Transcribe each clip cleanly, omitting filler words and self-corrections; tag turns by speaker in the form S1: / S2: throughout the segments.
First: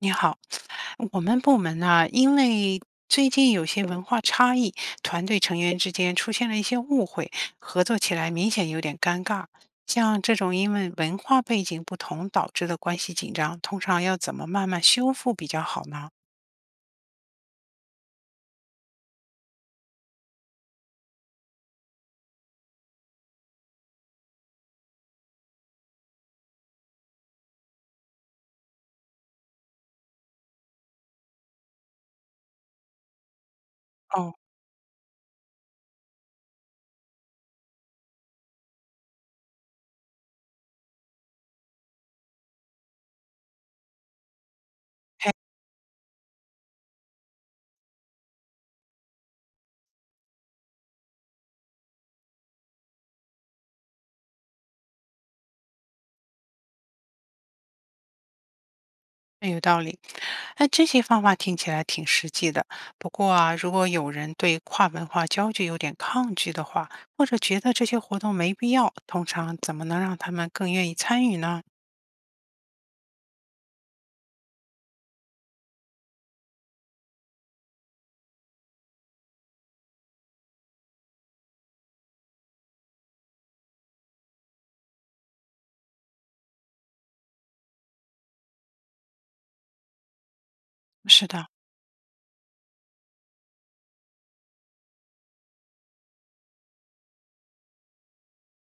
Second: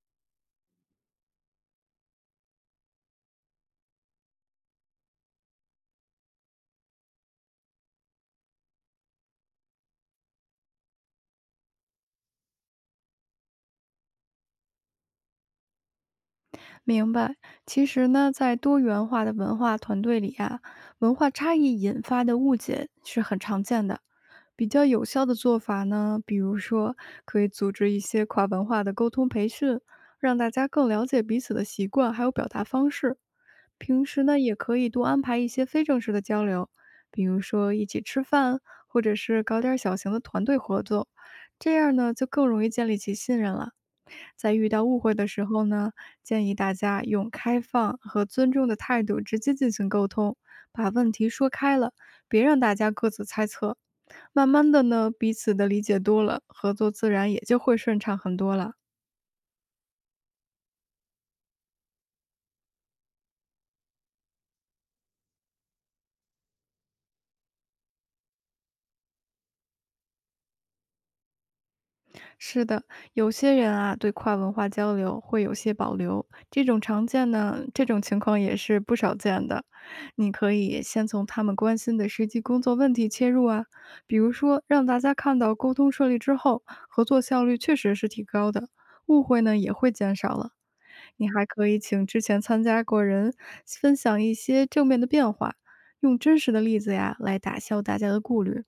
S1: 你好，我们部门呢，因为最近有些文化差异，团队成员之间出现了一些误会，合作起来明显有点尴尬。像这种因为文化背景不同导致的关系紧张，通常要怎么慢慢修复比较好呢？
S2: 明白。其实呢，在多元化的文化团队里啊，文化差异引发的误解是很常见的。比较有效的做法呢，比如说可以组织一些跨文化的沟通培训，让大家更了解彼此的习惯还有表达方式。平时
S1: 哦，
S2: 呢，也可以多安排一些非正式的交流，比如说一起吃饭，或者是搞点儿小型的团队合作，这样呢，就更容易建立起信任了。在遇到误会的时候呢，建议大家用开放和尊重的态度直接进行沟通，把问题说开了，别让大家各自猜测。慢慢的呢，彼此的理解多了，合作自然也就会顺畅很多了。
S1: 那有道理。那这些方法听起来挺实际的。不过啊，如果有人对跨文化交流有点抗拒的话，或者觉得这些活动没必要，通常怎么能让他们更愿意参与呢？
S2: 是的，有些人啊对跨文化交流会有些保留，这种常见呢，这种情况也是不少见的。你可以先从他们关心的实际工作问题切入啊，比如说让大家看到沟通顺利之后，合作效率确实是提高的，误会呢也会减少了。
S1: 是
S2: 你
S1: 的。
S2: 还可以请之前参加过人分享一些正面的变化，用真实的例子呀来打消大家的顾虑。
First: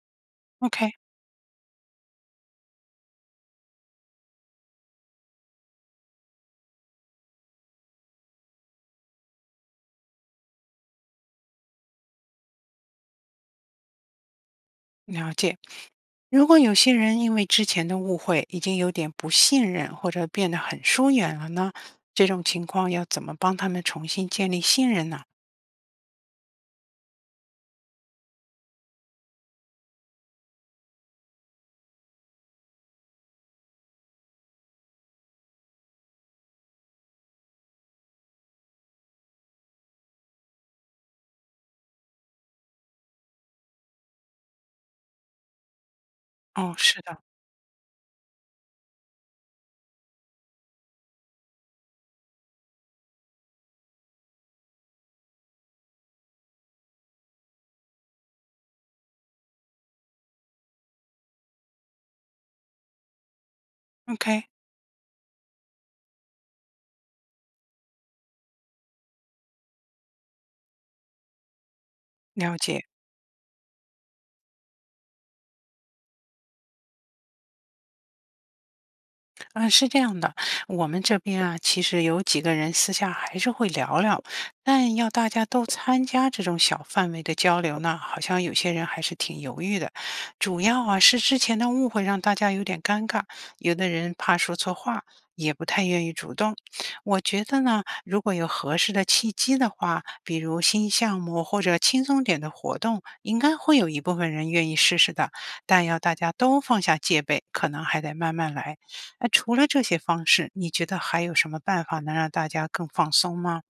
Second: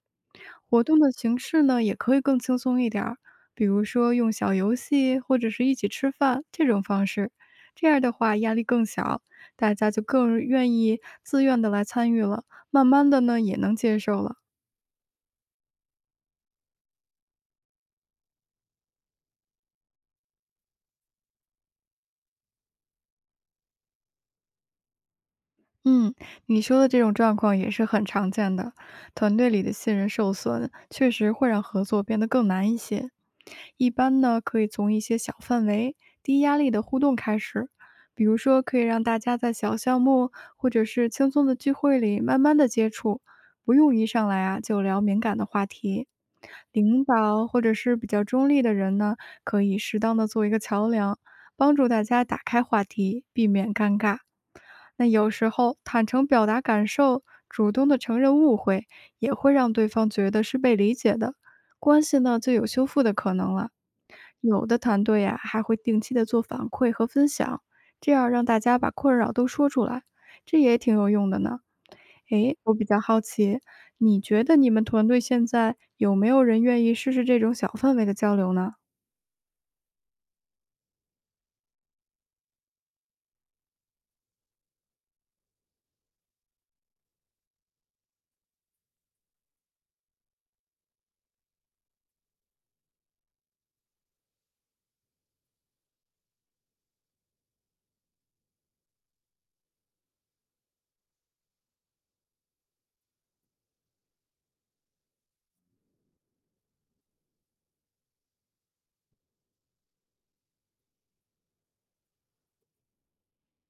S2: 活
S1: OK，
S2: 动的形式呢，也可以更轻松一点儿，比如说用小游戏或者是一起吃饭这种方式。这样的话压力更小，大家就更愿意自愿的来参与了，慢慢的呢也能接受了。
S1: 了解。如果有些人因为之前的误会，已经有点不信任，或者变得很疏远了呢？这种情况要怎么帮他们重新建立信任呢？
S2: 嗯，你说的这种状况也是很常见的。团队里的信任受损，确实会让合作变得更难一些。一般呢，可以从一些小范围、低压力的互动开始，比如说可以让大家在小项目或者是轻松的聚会里慢慢的接触，不用一上来啊就聊敏感的话题。
S1: 哦，是
S2: 领
S1: 的
S2: 导或者是比较中立的人呢，可以适当的做一个桥梁，帮助大家打开话题，避免尴尬。那有时候坦诚表达感受，主动的承认误会，也会让对方觉得是被理解的，关系呢就有修复的可能了。
S1: ，OK，
S2: 有的团队呀、还会定期的做反馈和分享，这样让大家把困扰都说出来，这也挺有用的呢。
S1: 了
S2: 诶，我
S1: 解。
S2: 比较好奇，你觉得你们团队现在有没有人愿意试试这种小范围的交流呢？
S1: 嗯，是这样的，我们这边啊，其实有几个人私下还是会聊聊，但要大家都参加这种小范围的交流呢，好像有些人还是挺犹豫的。主要啊是之前的误会让大家有点尴尬，有的人怕说错话，也不太愿意主动。我觉得呢，如果有合适的契机的话，比如新项目或者轻松点的活动，应该会有一部分人愿意试试的，但要大家都放下戒备，可能还得慢慢来。哎，除了这些方式，你觉得还有什么办法能让大家更放松吗？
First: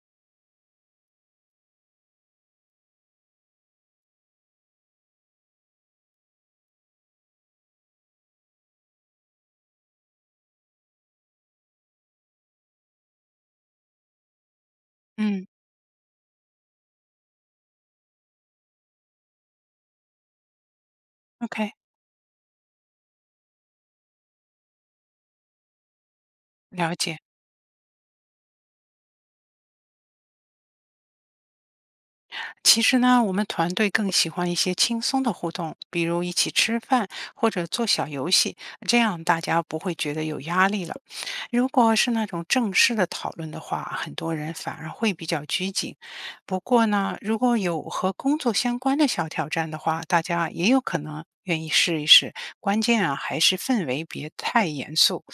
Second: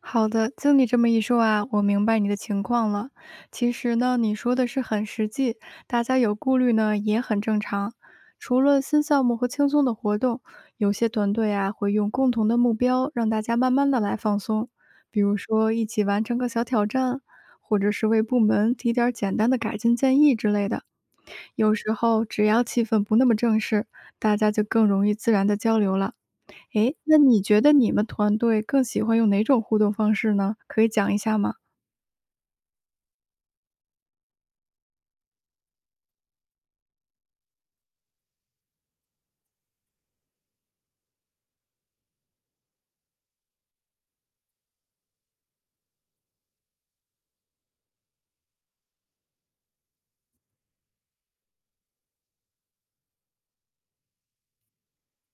S2: 好的，经你这么一说啊，我明白你的情况了。其实呢，你说的是很实际，大家有顾虑呢也很正常。除了新项目和轻松的活动，有些团队啊会用共同的目标让大家慢慢的来放松，比如
S1: 嗯
S2: 说一起完成个小挑战，或者是为部门提点儿简单的改进建议之类的。
S1: ，OK，
S2: 有时候只要气氛不那么正式，大家就更容易自然的交流了。
S1: 了
S2: 诶，那
S1: 解。
S2: 你觉得你们团队更喜欢用哪种互动方式呢？可以讲一下吗？
S1: 其实呢，我们团队更喜欢一些轻松的互动，比如一起吃饭或者做小游戏，这样大家不会觉得有压力了。如果是那种正式的讨论的话，很多人反而会比较拘谨。不过呢，如果有和工作相关的小挑战的话，大家也有可能愿意试一试。关键啊，还是氛围别太严肃。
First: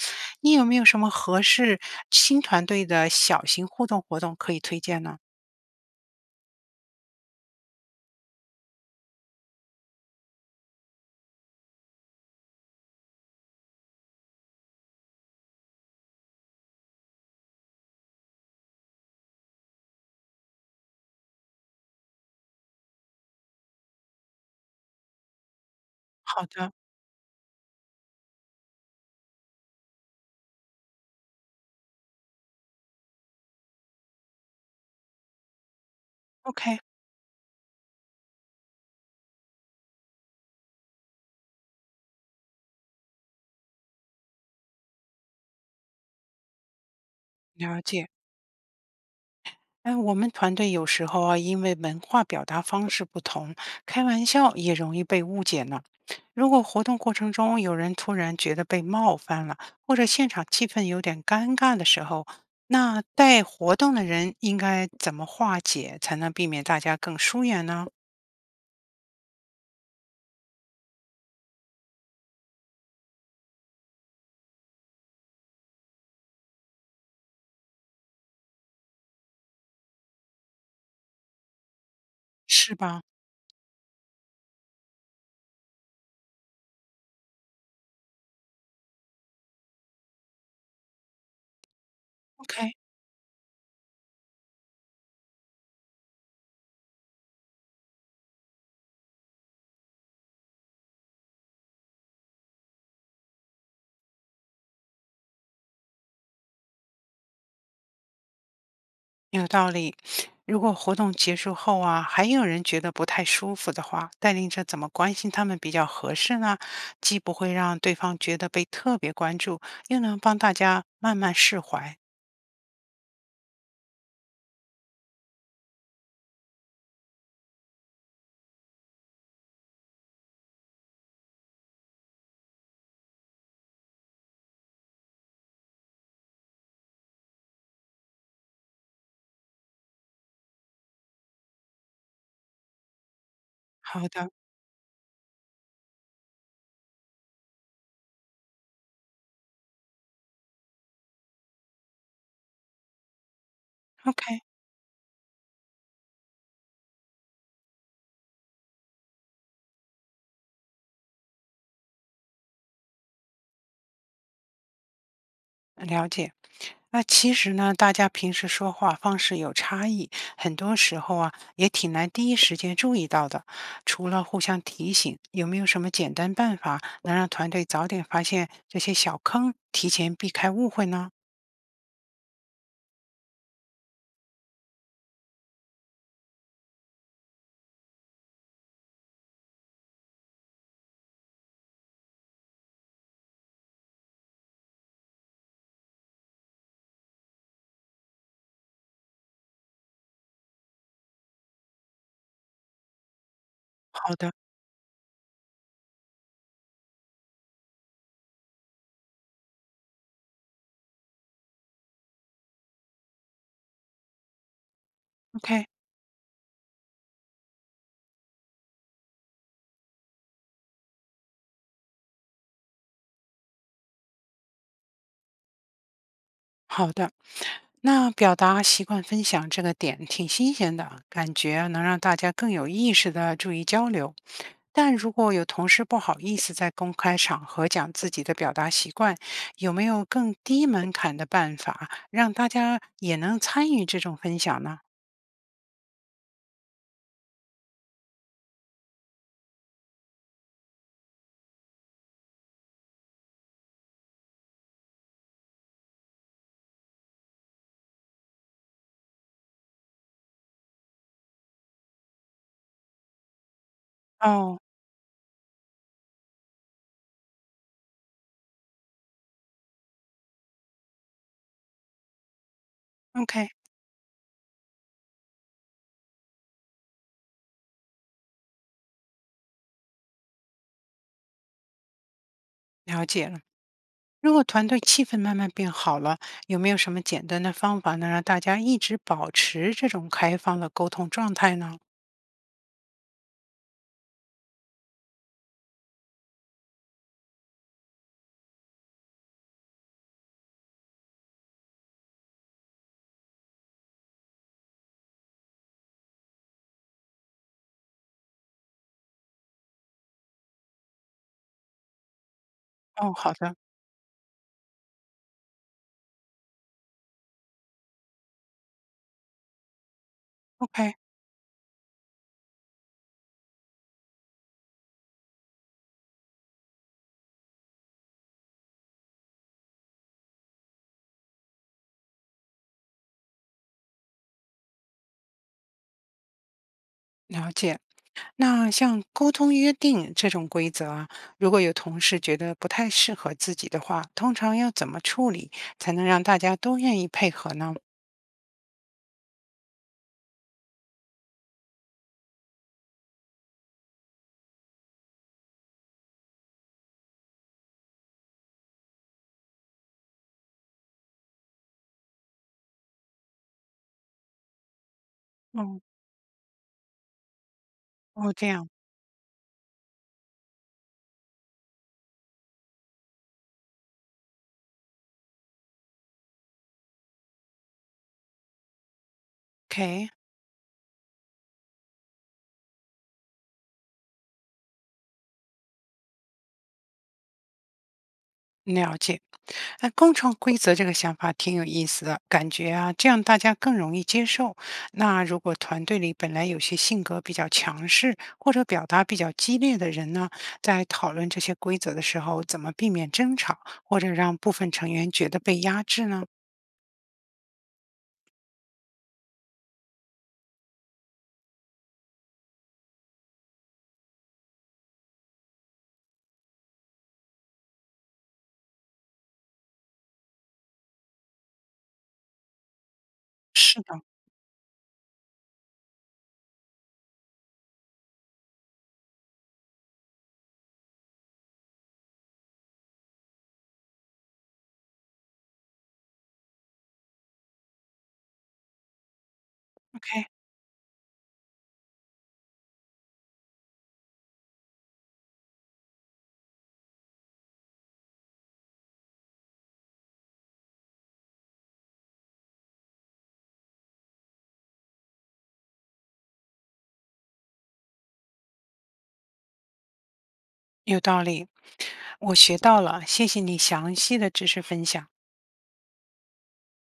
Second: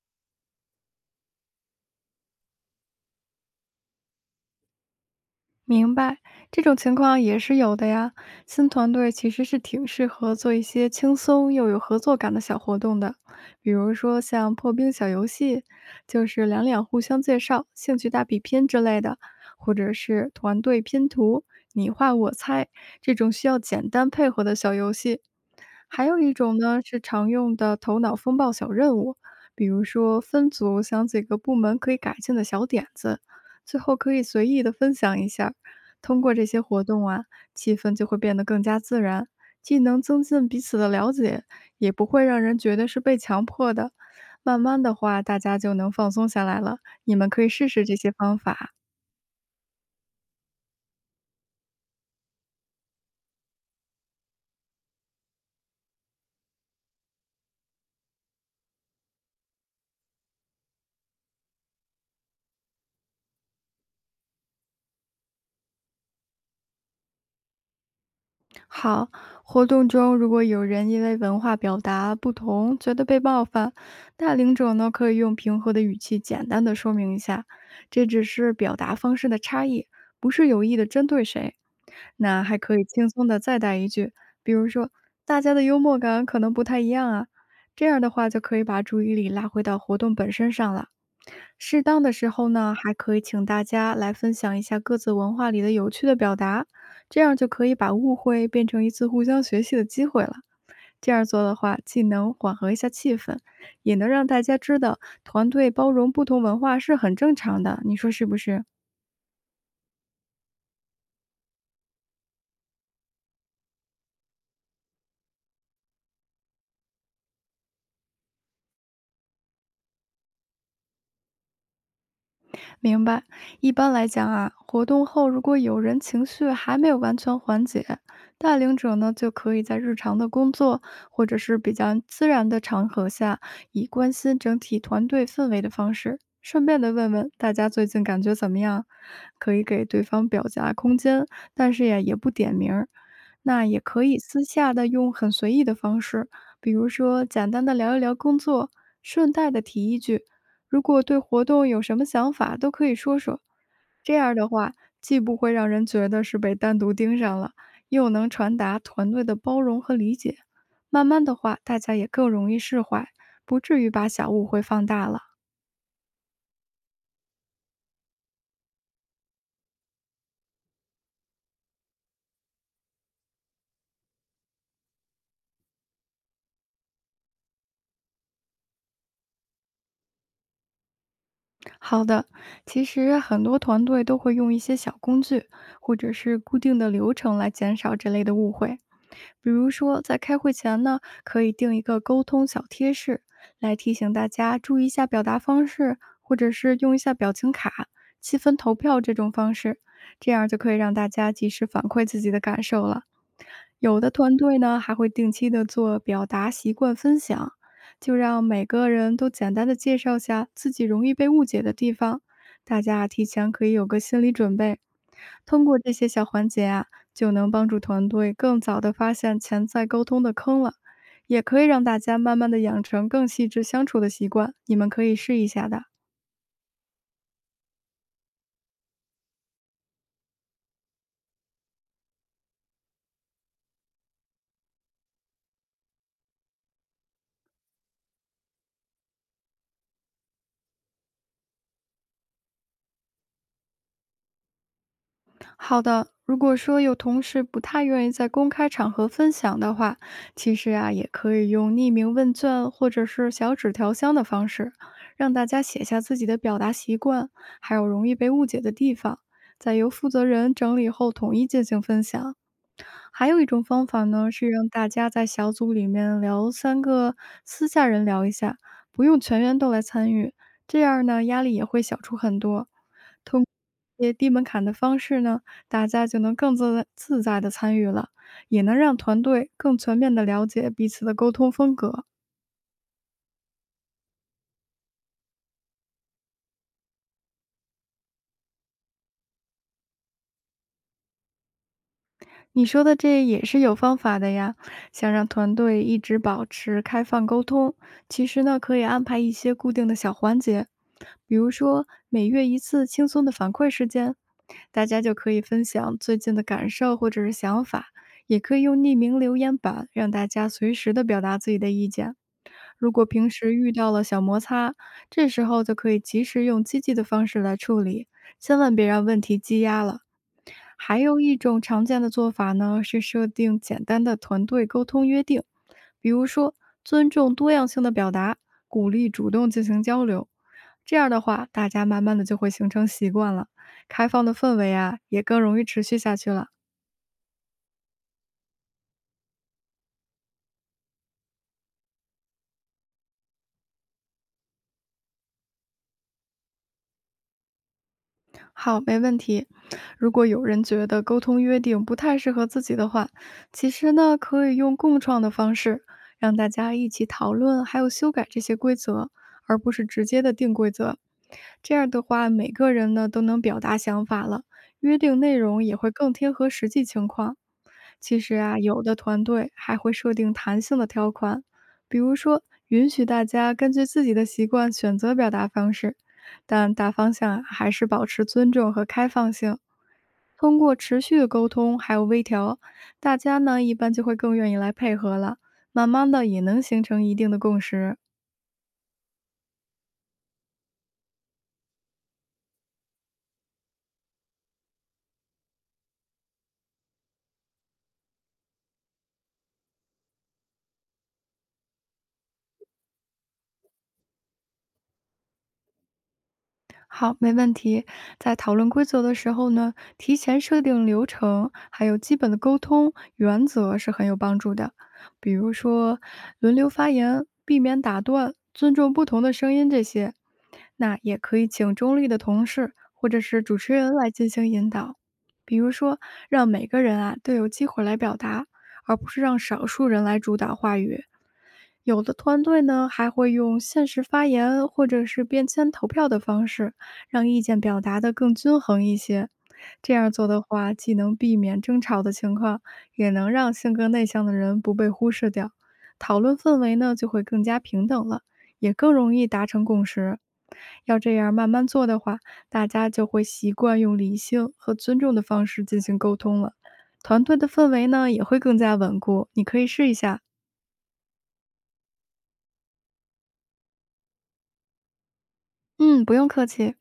S1: 你有没有什么合适新团队的小型互动活动可以推荐呢？
S2: 明白，这种情况也是有的呀。新团队其实是挺适合做一些轻松又有合作感的小活动的，比如说像破冰小游戏，就是两两互相介绍、兴趣大比拼之类的，或者是团队拼图、你画我猜这种需要简单配合的小游戏。还有一
S1: 好
S2: 种
S1: 的
S2: 呢是常用的头脑风暴小任务，比如说分组想几个部门可以改进的小点子，最后可以随意的分享一下。通过这些
S1: ，OK。
S2: 活动啊，气氛就会变得更加自然，既能增进彼此的了解，也不会让人觉得是被强迫的。慢慢的话，大家就能放松下来了。你们可以试
S1: 了
S2: 试这
S1: 解，
S2: 些方法。
S1: 哎，我们团队有时候啊，因为文化表达方式不同，开玩笑也容易被误解呢。如果活动过程中有人突然觉得被冒犯了，或者现场气氛有点尴尬的时候，那带活动的人应该怎么化解，才能避免大家更疏远呢？
S2: 好，活动中如果有人因为文化表达不同觉得被冒犯，带领者呢可以用平和的语气简单的说明一下，这只是表达方式的差异，不是有意的针对谁。那还
S1: 是
S2: 可以
S1: 吧
S2: 轻松的再带一句，比如说大家的幽默感可能不太一样啊，这样的话就可以把注意力拉回到活动本身上了。适当的时候
S1: ？OK，
S2: 呢，还可以请大家来分享一下各自文化里的有趣的表达，这样就可以把误会变成一次互相学习的机会了。这样做的话，既能缓和一下气氛，也能让大家知道团队包容不同文化是很正常的，你说是不是？
S1: 有道理。如果活动结束后啊，还有人觉得不太舒服的话，带领者怎么关心他们比较合适呢？既不会让对方觉得被特别关注，又能帮大家慢慢释怀。
S2: 明白。一般来讲啊，活动后如果有人情绪还没有完全缓解，带领者呢就可以在日常的工作或者是比较自然的场合下，以关心整体团队氛围的方式，顺便的问问大家最近感觉怎么样，可以给对方表达空间，但是呀也不点名儿。那也可
S1: 好
S2: 以
S1: 的
S2: 私下的用很随意的方式，比如说简单的聊一聊工作，顺带的提一句如果对活动有什么想法，都可以说说。这样
S1: ，OK，
S2: 的话，既不会让人觉得是被单独盯上了，又能传达团队的包容和理解。慢慢的话，大家也更容易释怀，不至于把小误会放大了。
S1: 了解。那其实呢，大家平时说话方式有差异，很多时候啊，也挺难第一时间注意到的。除了互相提醒，有没有什么简单办法能让团队早点发现这些小坑，提前避开误会呢？
S2: 好的，其实很多团队都会用一些小工具或者是固定的流程来减少这类的误会。比如说，在开会前呢，可以定一个沟通小贴士，来提醒大家注意一下表达方式，或者是用一下表情卡、积分投票这种方式，这样就可以让大家及时反馈自己的感受了。有的
S1: 好的
S2: 团队呢，还会定期的做表达习惯分享，就让每个人都简单的介绍下自己容易被误解的地方，大家啊提前可以有个心理准备。
S1: ，OK，
S2: 通过这些小环节啊，就能帮助团队更早的发现潜在沟通的坑了，也可以让大家慢慢的养成更细致相处的习惯。你们可以试一下的。
S1: 好的。那表达习惯分享这个点挺新鲜的，感觉能让大家更有意识的注意交流。但如果有同事不好意思在公开场合讲自己的表达习惯，有没有更低门槛的办法让大家也能参与这种分享呢？
S2: 好的，如果说有同事不太愿意在公开场合分享的话，其实啊，也可以用匿名问卷或者是小纸条箱的方式，让大家写下自己的表达习惯，还有容易被误解的地方，再由负责人整理后统一进行分享。还有一种方法呢，是
S1: 哦
S2: 让大家在小组里面聊三个，私下人聊一下，不用全员都来参与，这样呢，压力也会小出很多。
S1: ，OK，
S2: 些低门槛的方式呢，大家就能更自自在的参与了，也能让团队更全面的了解彼此的沟通风格。
S1: 了解了。如果团队气氛慢慢变好了，有没有什么简单的方法能让大家一直保持这种开放的沟通状态呢？
S2: 你说的这也是有方法的呀，想让团队一直保持开放沟通，其实呢，可以安排一些固定的小环节，比如说每月一次轻松的反馈时间，大家就可以分享最近的感受或者是想法，也可以用匿名留言板让大家随时的表达自己的意见。如果
S1: 哦，
S2: 平
S1: 好的
S2: 时遇到了小摩擦，这时候就可以及时用积极的方式来处理，千万别让问题积压了。
S1: ，OK，
S2: 还有一种常见的做法呢，是设定简单的团队沟通约定，比如说尊重多样性的表达，鼓励主动进行交流。这样的话，大家慢慢的就会形成习惯了，开放的氛围啊，也更容易持续下去了。
S1: 了解。那像沟通约定这种规则啊，如果有同事觉得不太适合自己的话，通常要怎么处理才能让大家都愿意配合呢？
S2: 好，没问题。如果有人觉得沟通约定不太适合自己的话，其实呢，可以用共创的方式，让大家一起讨论，还有修改这些规则，而不是直接的定规则。这样的话，每个人呢都能表达想法了，约定内容也
S1: 哦，
S2: 会更贴合实际情况。其
S1: 哦，
S2: 实
S1: 这
S2: 啊，
S1: 样
S2: 有的团队还会设定弹性的条款，比如说，允许大家根据自己的习惯选择表达方式，但大方向啊还是保持尊重和开放性。
S1: ，OK。
S2: 通过持续的沟通还有微调，大家呢一般就会更愿意来配合了，慢慢的也能形成一定的共识。
S1: 了解，哎，共创规则这个想法挺有意思的，感觉啊，这样大家更容易接受。那如果团队里本来有些性格比较强势或者表达比较激烈的人呢，在讨论这些规则的时候，怎么避免争吵，或者让部分成员觉得被压制呢？
S2: 好，没问题。在讨论规则的时候呢，提前设定流程，还有基本的沟通原则是很有帮助的。比如说，轮流发言，避免打断，尊重不同的声音这些。那也可以请中立的同事或者是主持
S1: 是
S2: 人
S1: 的
S2: 来进行引导，比如说让每个人啊都有机会来表达，而不是让少数人来主导话语。有的团队呢，还会用限时发言或者是便签投票的方式，让意见表达的更均衡一些。这样
S1: ，OK，
S2: 做的话，既能避免争吵的情况，也能让性格内向的人不被忽视掉。讨论氛围呢，就会更加平等了，也更容易达成共识。要这样慢慢做的话，大家就会习惯用理性和尊重的方式进行沟通了，团队的氛围呢也会更加稳固。你可以试一下。
S1: 有道理，我学到了，谢谢你详细的知识分享。
S2: 嗯，不用客气。